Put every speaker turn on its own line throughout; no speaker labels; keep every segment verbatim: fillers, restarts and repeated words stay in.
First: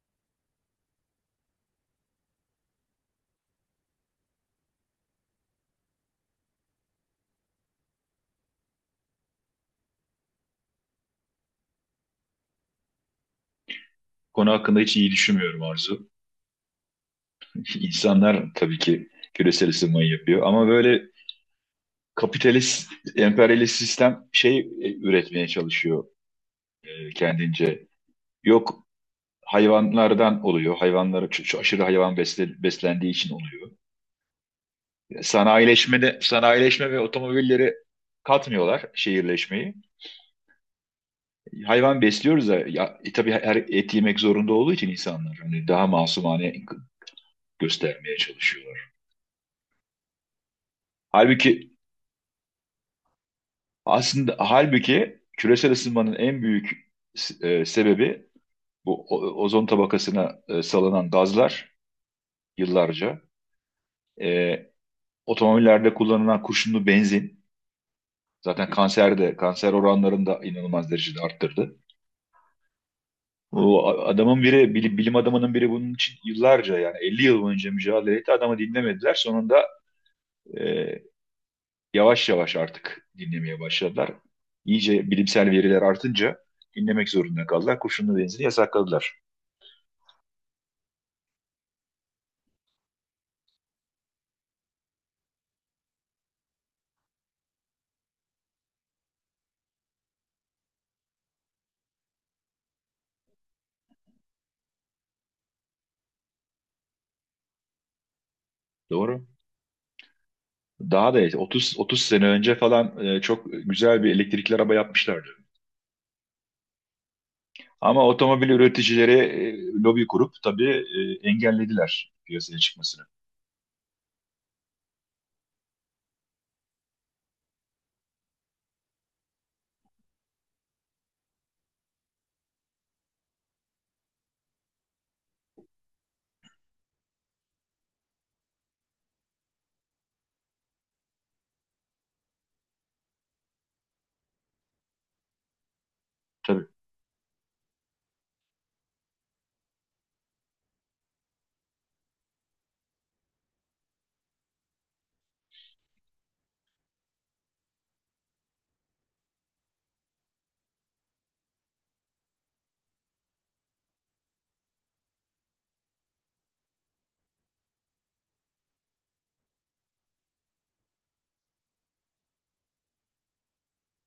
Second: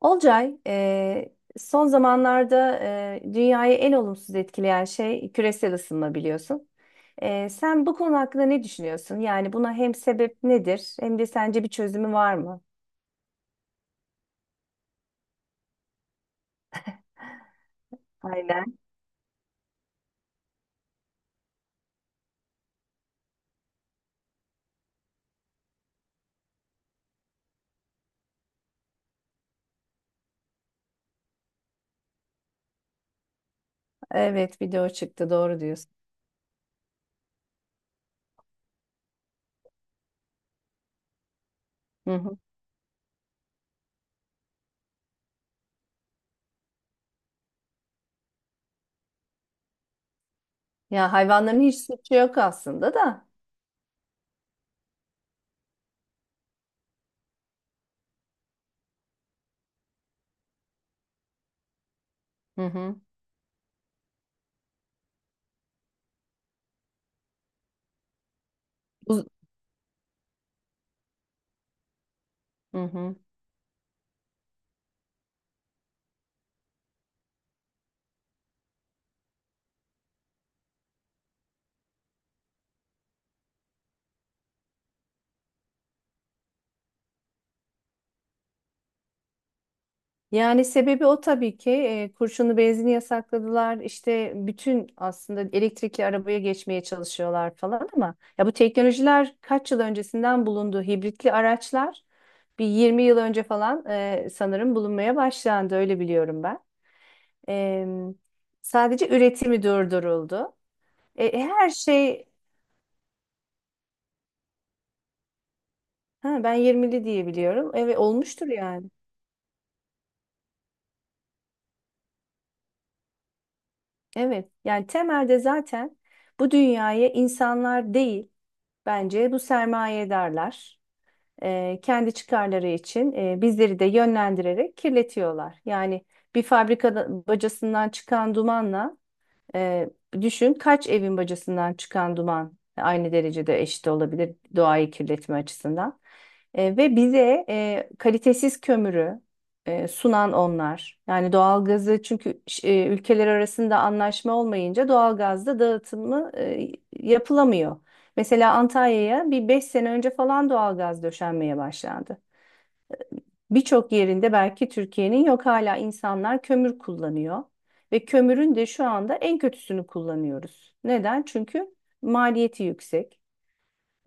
Olcay, e, son zamanlarda e, dünyayı en olumsuz etkileyen şey küresel ısınma biliyorsun. E, sen bu konu hakkında ne düşünüyorsun? Yani buna hem sebep nedir hem de sence bir çözümü var mı?
Konu hakkında hiç iyi düşünmüyorum, Arzu. İnsanlar tabii
Aynen.
ki küresel ısınmayı yapıyor ama böyle kapitalist, emperyalist sistem şey e, üretmeye çalışıyor, e, kendince. Yok, hayvanlardan oluyor. Hayvanlara ç- ç- aşırı hayvan besle- beslendiği için oluyor.
Evet, bir de o çıktı, doğru diyorsun.
Sanayileşme de sanayileşme ve otomobilleri katmıyorlar şehirleşmeyi. Hayvan
Hı hı.
besliyoruz da ya, e, tabii her et yemek zorunda olduğu için insanlar hani daha masumane göstermeye çalışıyorlar.
Ya hayvanların
Halbuki
hiç suçu yok aslında da.
Aslında halbuki küresel ısınmanın en büyük e, sebebi bu o- ozon tabakasına e, salınan gazlar
Hı hı.
yıllarca. E, Otomobillerde kullanılan kurşunlu benzin zaten
Uz-
kanserde kanser oranlarını da inanılmaz derecede arttırdı.
Hı hı.
Bu a- adamın biri bili- bilim adamının biri bunun için yıllarca, yani elli yıl boyunca mücadele etti. Adamı dinlemediler. Sonunda e, yavaş yavaş artık dinlemeye başladılar. İyice bilimsel veriler artınca dinlemek zorunda kaldılar. Kurşunlu benzini yasakladılar.
Yani sebebi o tabii ki, e, kurşunlu benzini yasakladılar. İşte bütün aslında elektrikli arabaya geçmeye çalışıyorlar falan, ama ya bu teknolojiler kaç yıl öncesinden bulundu, hibritli araçlar bir yirmi yıl önce falan e, sanırım bulunmaya başlandı, öyle biliyorum ben. E, Sadece
Doğru.
üretimi durduruldu.
Daha da
E,
eski.
e, her
otuz otuz sene
şey,
önce falan, e, çok güzel bir elektrikli araba yapmışlardı.
ha, ben yirmili diye biliyorum, evet,
Ama
olmuştur
otomobil
yani.
üreticileri e, lobi kurup tabii e, engellediler piyasaya çıkmasını.
Evet, yani temelde zaten bu dünyaya insanlar değil, bence bu sermayedarlar e, kendi çıkarları için e, bizleri de yönlendirerek kirletiyorlar. Yani bir fabrika bacasından çıkan dumanla, ee, düşün, kaç evin bacasından çıkan duman aynı derecede eşit olabilir doğayı kirletme açısından.
Tabii.
Ee, ve bize e, kalitesiz kömürü e, sunan onlar. Yani doğalgazı, çünkü ş- e, ülkeler arasında anlaşma olmayınca doğalgazda dağıtımı e, yapılamıyor. Mesela Antalya'ya bir beş sene önce falan doğalgaz döşenmeye başlandı. Birçok yerinde belki Türkiye'nin yok, hala insanlar kömür kullanıyor ve kömürün de şu anda en kötüsünü kullanıyoruz. Neden? Çünkü maliyeti yüksek.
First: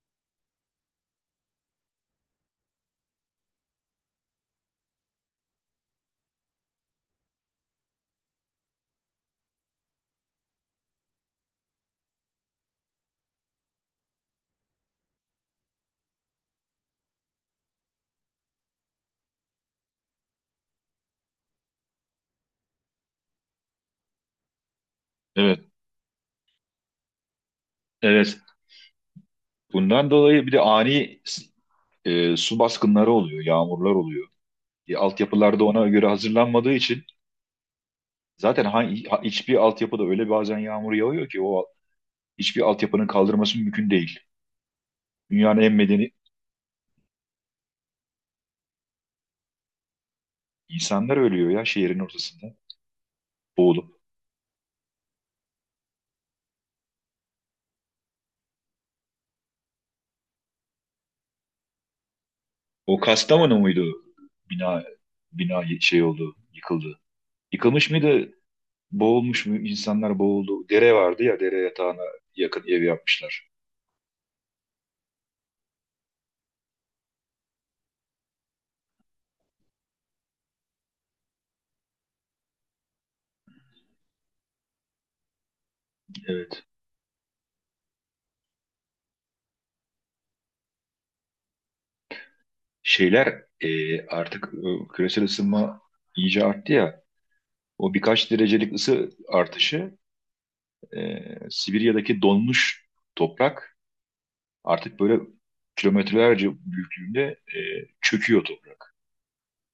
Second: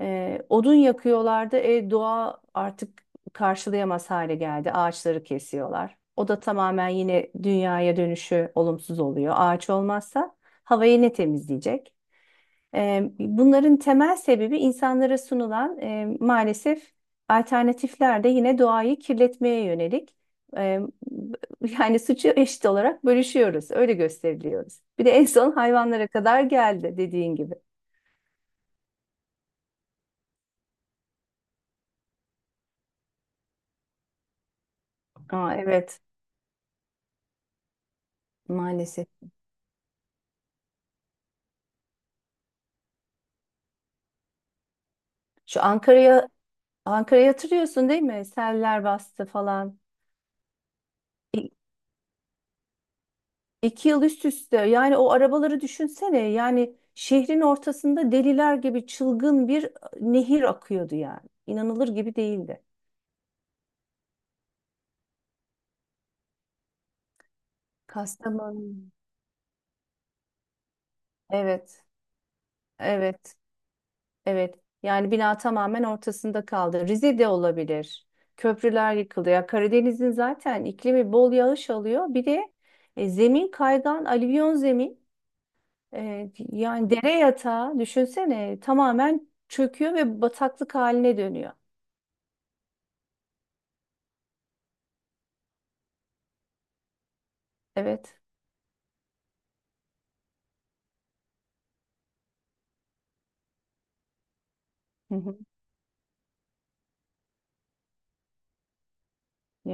Ee, odun yakıyorlardı. E, doğa artık karşılayamaz hale geldi. Ağaçları kesiyorlar. O da tamamen yine dünyaya dönüşü olumsuz oluyor. Ağaç olmazsa havayı ne temizleyecek? E, bunların temel sebebi insanlara sunulan, e, maalesef alternatifler de yine doğayı kirletmeye yönelik. E, Yani suçu eşit olarak bölüşüyoruz, öyle gösteriliyoruz. Bir de en son
Evet.
hayvanlara kadar geldi dediğin gibi.
Evet. Bundan dolayı bir de ani e, su baskınları oluyor, yağmurlar oluyor. E,
Aa,
altyapılarda ona
evet,
göre hazırlanmadığı için zaten hangi,
maalesef.
ha- hiçbir altyapıda öyle bazen yağmur yağıyor ki o hiçbir altyapının kaldırması mümkün değil. Dünyanın
Şu
en medeni
Ankara'ya, Ankara'yı hatırlıyorsun değil mi? Seller bastı falan.
insanlar ölüyor ya şehrin ortasında
İki
boğulup.
yıl üst üste, yani o arabaları düşünsene, yani şehrin ortasında deliler gibi çılgın bir e, nehir akıyordu yani. İnanılır gibi değildi.
O Kastamonu muydu? Bina bina şey oldu, yıkıldı. Yıkılmış mıydı?
Kastamonu.
Boğulmuş mu? İnsanlar boğuldu. Dere vardı ya, dere
Evet,
yatağına yakın ev
evet,
yapmışlar.
evet. Yani bina tamamen ortasında kaldı. Rize de olabilir. Köprüler yıkıldı. Ya Karadeniz'in zaten iklimi bol yağış alıyor. Bir de e, zemin kaygan, alüvyon zemin. E,
Evet.
yani dere yatağı düşünsene, tamamen çöküyor ve bataklık haline dönüyor.
Şeyler e, artık e, küresel ısınma iyice arttı ya. O
Evet.
birkaç derecelik ısı artışı e, Sibirya'daki donmuş toprak artık
Hı
böyle
hı.
kilometrelerce büyüklüğünde e, çöküyor toprak.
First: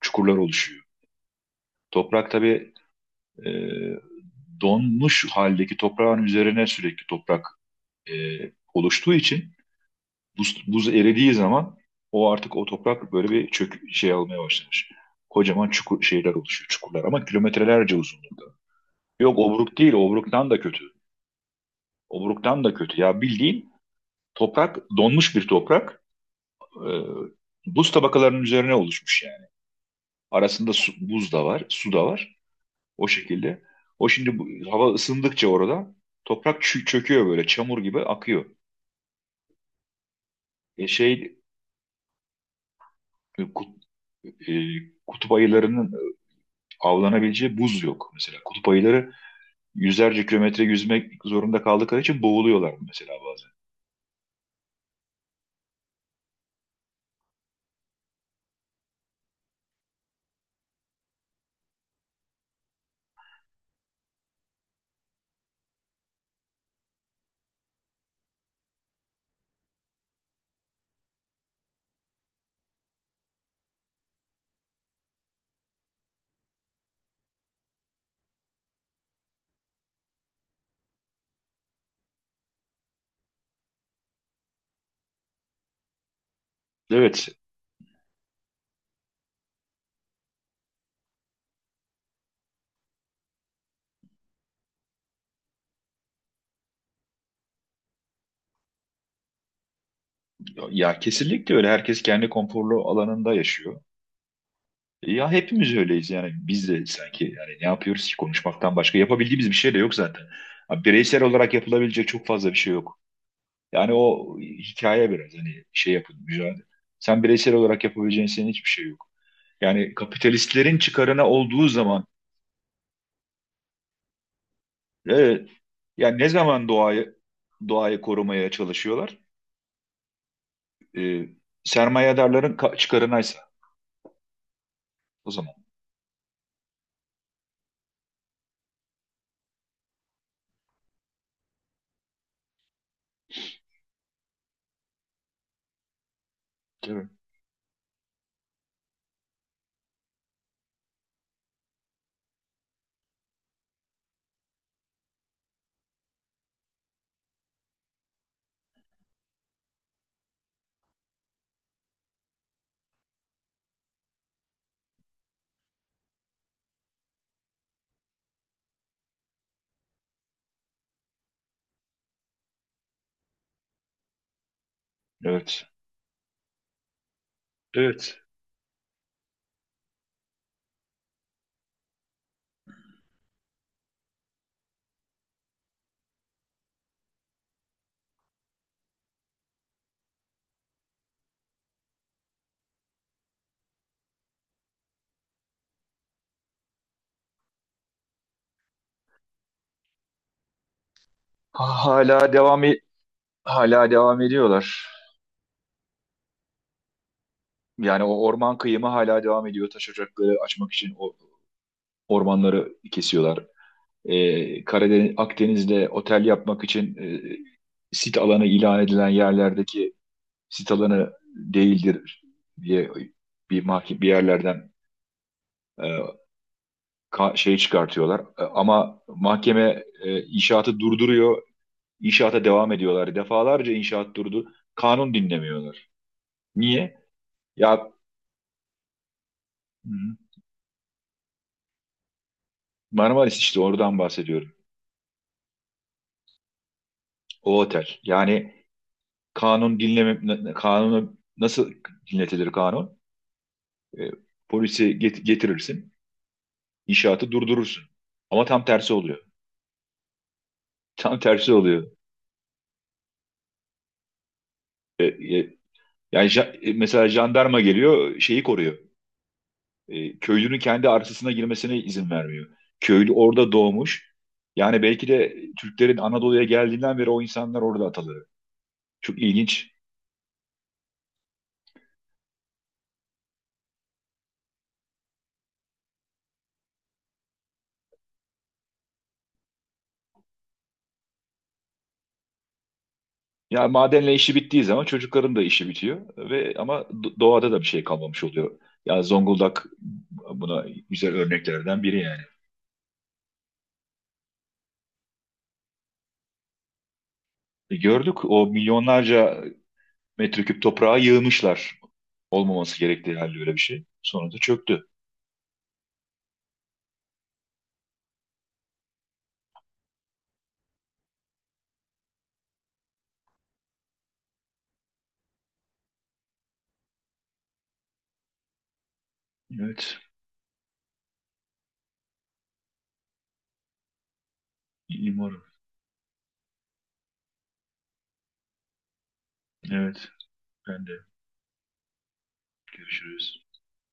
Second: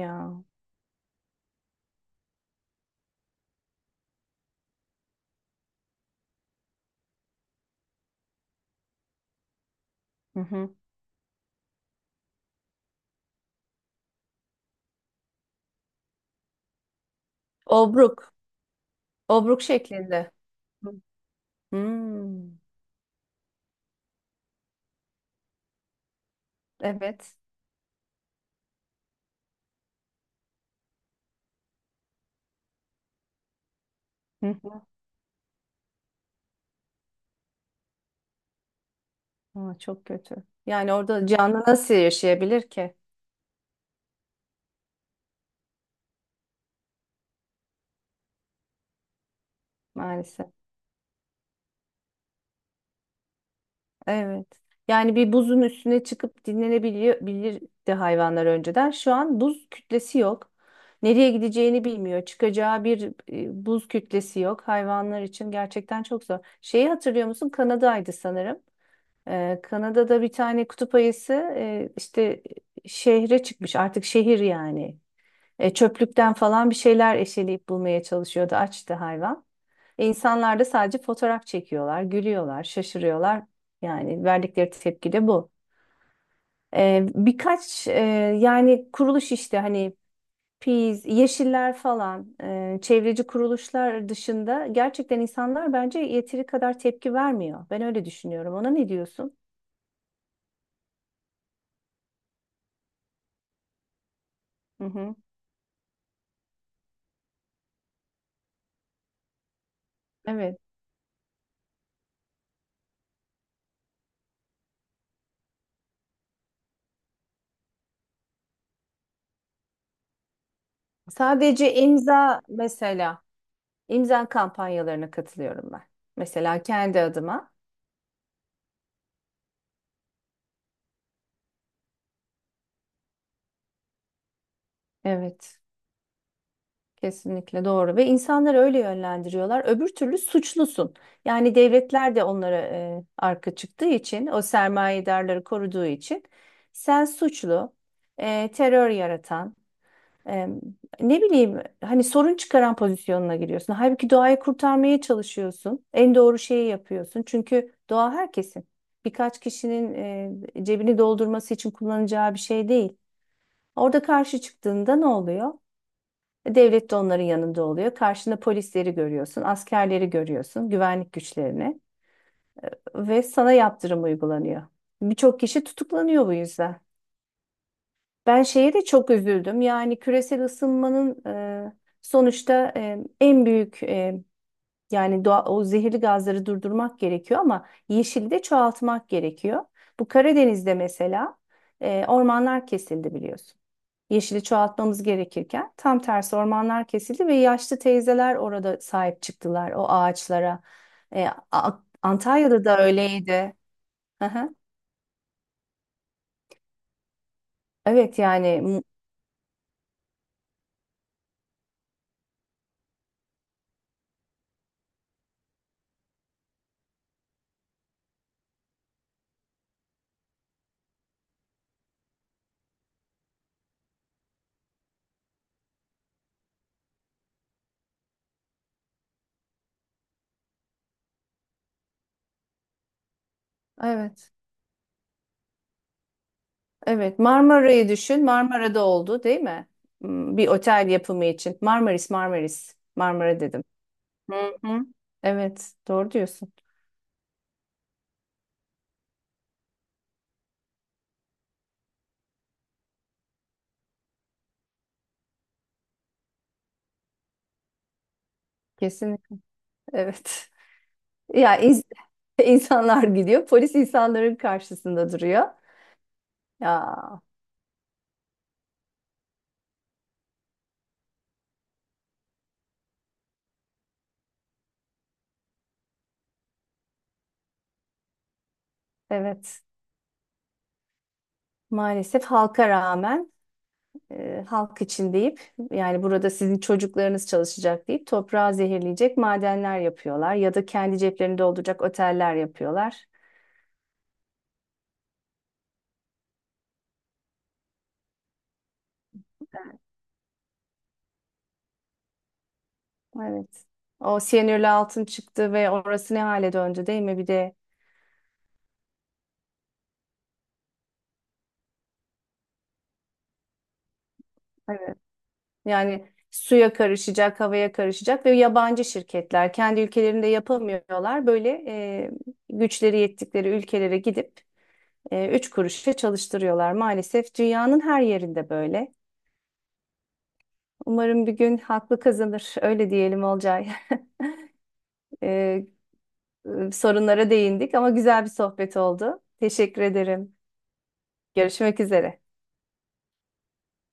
Çukurlar oluşuyor. Toprak tabii e, donmuş haldeki toprağın üzerine sürekli toprak e, oluştuğu için
Hı
buz,
hı.
buz eridiği zaman o artık o toprak böyle bir çök şey almaya başlamış. Kocaman çukur şeyler oluşuyor, çukurlar ama kilometrelerce
Obruk.
uzunluğunda. Yok,
Obruk
obruk değil,
şeklinde.
obruktan da kötü.
Hı. Hmm.
Obruktan da kötü. Ya bildiğin toprak, donmuş bir toprak, e,
Evet.
buz tabakalarının üzerine oluşmuş yani. Arasında su, buz da var, su da var. O şekilde. O şimdi
Hı
bu,
hı.
hava ısındıkça orada toprak çö- çöküyor böyle çamur gibi akıyor.
Aa, çok kötü.
E
Yani orada
şey
canlı nasıl yaşayabilir ki,
e, kut, e, Kutup ayılarının avlanabileceği buz yok mesela. Kutup ayıları yüzlerce
maalesef.
kilometre yüzmek zorunda kaldıkları için boğuluyorlar mesela bazen.
Evet. Yani bir buzun üstüne çıkıp dinlenebiliyor bilirdi hayvanlar önceden. Şu an buz kütlesi yok. Nereye gideceğini bilmiyor. Çıkacağı bir e, buz kütlesi yok. Hayvanlar için gerçekten çok zor. Şeyi hatırlıyor musun? Kanada'ydı sanırım. Ee, Kanada'da bir tane kutup ayısı e, işte şehre çıkmış, artık şehir yani. E, çöplükten falan bir şeyler eşeleyip bulmaya çalışıyordu, açtı hayvan. E, İnsanlar da sadece fotoğraf çekiyorlar, gülüyorlar, şaşırıyorlar. Yani verdikleri tepki de bu. E,
Evet,
birkaç e, yani kuruluş, işte hani Peace, Yeşiller falan, e, çevreci kuruluşlar dışında gerçekten insanlar bence yeteri kadar tepki vermiyor. Ben öyle düşünüyorum. Ona ne diyorsun?
ya kesinlikle öyle. Herkes kendi konforlu alanında yaşıyor.
Hı hı.
Ya hepimiz öyleyiz, yani biz de sanki, yani ne yapıyoruz ki konuşmaktan başka yapabildiğimiz bir şey de yok zaten.
Evet.
Abi, bireysel olarak yapılabilecek çok fazla bir şey yok. Yani o hikaye biraz hani şey yapın mücadele. Sen bireysel olarak yapabileceğin senin hiçbir şey yok. Yani kapitalistlerin çıkarına olduğu
Sadece
zaman
imza mesela, imza kampanyalarına
evet,
katılıyorum ben.
yani ne
Mesela
zaman
kendi
doğayı
adıma.
doğayı korumaya çalışıyorlar? Ee, Sermayedarların ka- çıkarınaysa o zaman.
Evet, kesinlikle doğru ve insanları öyle yönlendiriyorlar. Öbür türlü suçlusun. Yani devletler de onlara e, arka çıktığı için, o sermayedarları koruduğu için sen
Tabii.
suçlu, e, terör yaratan, Eee, ne bileyim hani sorun çıkaran pozisyonuna giriyorsun. Halbuki doğayı kurtarmaya çalışıyorsun. En doğru şeyi yapıyorsun. Çünkü doğa herkesin. Birkaç kişinin eee, cebini doldurması için kullanacağı bir şey değil. Orada karşı çıktığında ne oluyor? E, Devlet de onların yanında oluyor. Karşında polisleri görüyorsun, askerleri görüyorsun, güvenlik güçlerini ve sana yaptırım uygulanıyor. Birçok kişi
Evet.
tutuklanıyor bu yüzden.
Evet.
Ben şeye de çok üzüldüm. Yani küresel ısınmanın e, sonuçta e, en büyük e, yani doğa, o zehirli gazları durdurmak gerekiyor ama yeşili de çoğaltmak gerekiyor. Bu Karadeniz'de mesela e, ormanlar kesildi biliyorsun. Yeşili çoğaltmamız gerekirken tam tersi ormanlar kesildi ve yaşlı teyzeler orada sahip çıktılar o ağaçlara. E, A-
Ha- Hala devam
Antalya'da da
e-
öyleydi.
hala devam
Hı hı.
ediyorlar. Yani
Evet
o orman
yani mu-
kıyımı hala devam ediyor. Taş ocakları açmak için o ormanları kesiyorlar. E, Karadeniz, Akdeniz'de otel yapmak için e, sit alanı ilan edilen yerlerdeki sit alanı değildir diye bir mahke bir yerlerden e, ka- şey çıkartıyorlar. E, ama mahkeme e, inşaatı durduruyor. İnşaata devam ediyorlar. Defalarca inşaat
evet.
durdu. Kanun dinlemiyorlar. Niye?
Evet, Marmara'yı
Ya,
düşün. Marmara'da oldu, değil mi?
hı,
Hmm, bir otel yapımı için. Marmaris, Marmaris.
Marmaris
Marmara
işte
dedim.
oradan
Hı
bahsediyorum.
hı. Evet, doğru diyorsun.
O otel. Yani kanun dinleme kanunu nasıl dinletilir kanun? E, Polisi get- getirirsin, inşaatı durdurursun. Ama tam tersi oluyor.
Kesinlikle. Evet.
Tam tersi
Ya ins-
oluyor.
insanlar gidiyor, polis insanların
E,
karşısında duruyor.
e, yani ja- e, mesela
Ya
jandarma geliyor, şeyi koruyor. E, köylünün kendi arsasına girmesine izin vermiyor. Köylü orada doğmuş. Yani belki de Türklerin Anadolu'ya geldiğinden beri o insanlar orada atalı. Çok
evet.
ilginç.
Maalesef halka rağmen, e, halk için deyip, yani burada sizin çocuklarınız çalışacak deyip toprağı zehirleyecek madenler yapıyorlar ya da kendi ceplerini dolduracak oteller yapıyorlar.
Ya madenle işi bittiği zaman çocukların da işi bitiyor ve ama do- doğada da bir şey kalmamış oluyor. Ya Zonguldak buna güzel örneklerden biri yani.
Evet. O siyanürlü altın çıktı ve orası ne hale döndü, değil mi? Bir de
E, Gördük o milyonlarca metreküp toprağa yığmışlar. Olmaması gerektiği halde öyle bir şey. Sonra da çöktü.
evet, yani suya karışacak, havaya karışacak ve yabancı şirketler kendi ülkelerinde yapamıyorlar. Böyle e, güçleri yettikleri ülkelere gidip e, üç kuruşa çalıştırıyorlar. Maalesef dünyanın her yerinde böyle.
Evet.
Umarım bir gün haklı kazanır. Öyle diyelim Olcay.
İyi umarım.
E, e, sorunlara değindik ama güzel bir sohbet oldu. Teşekkür
Evet.
ederim.
Ben de.
Görüşmek üzere.
Görüşürüz.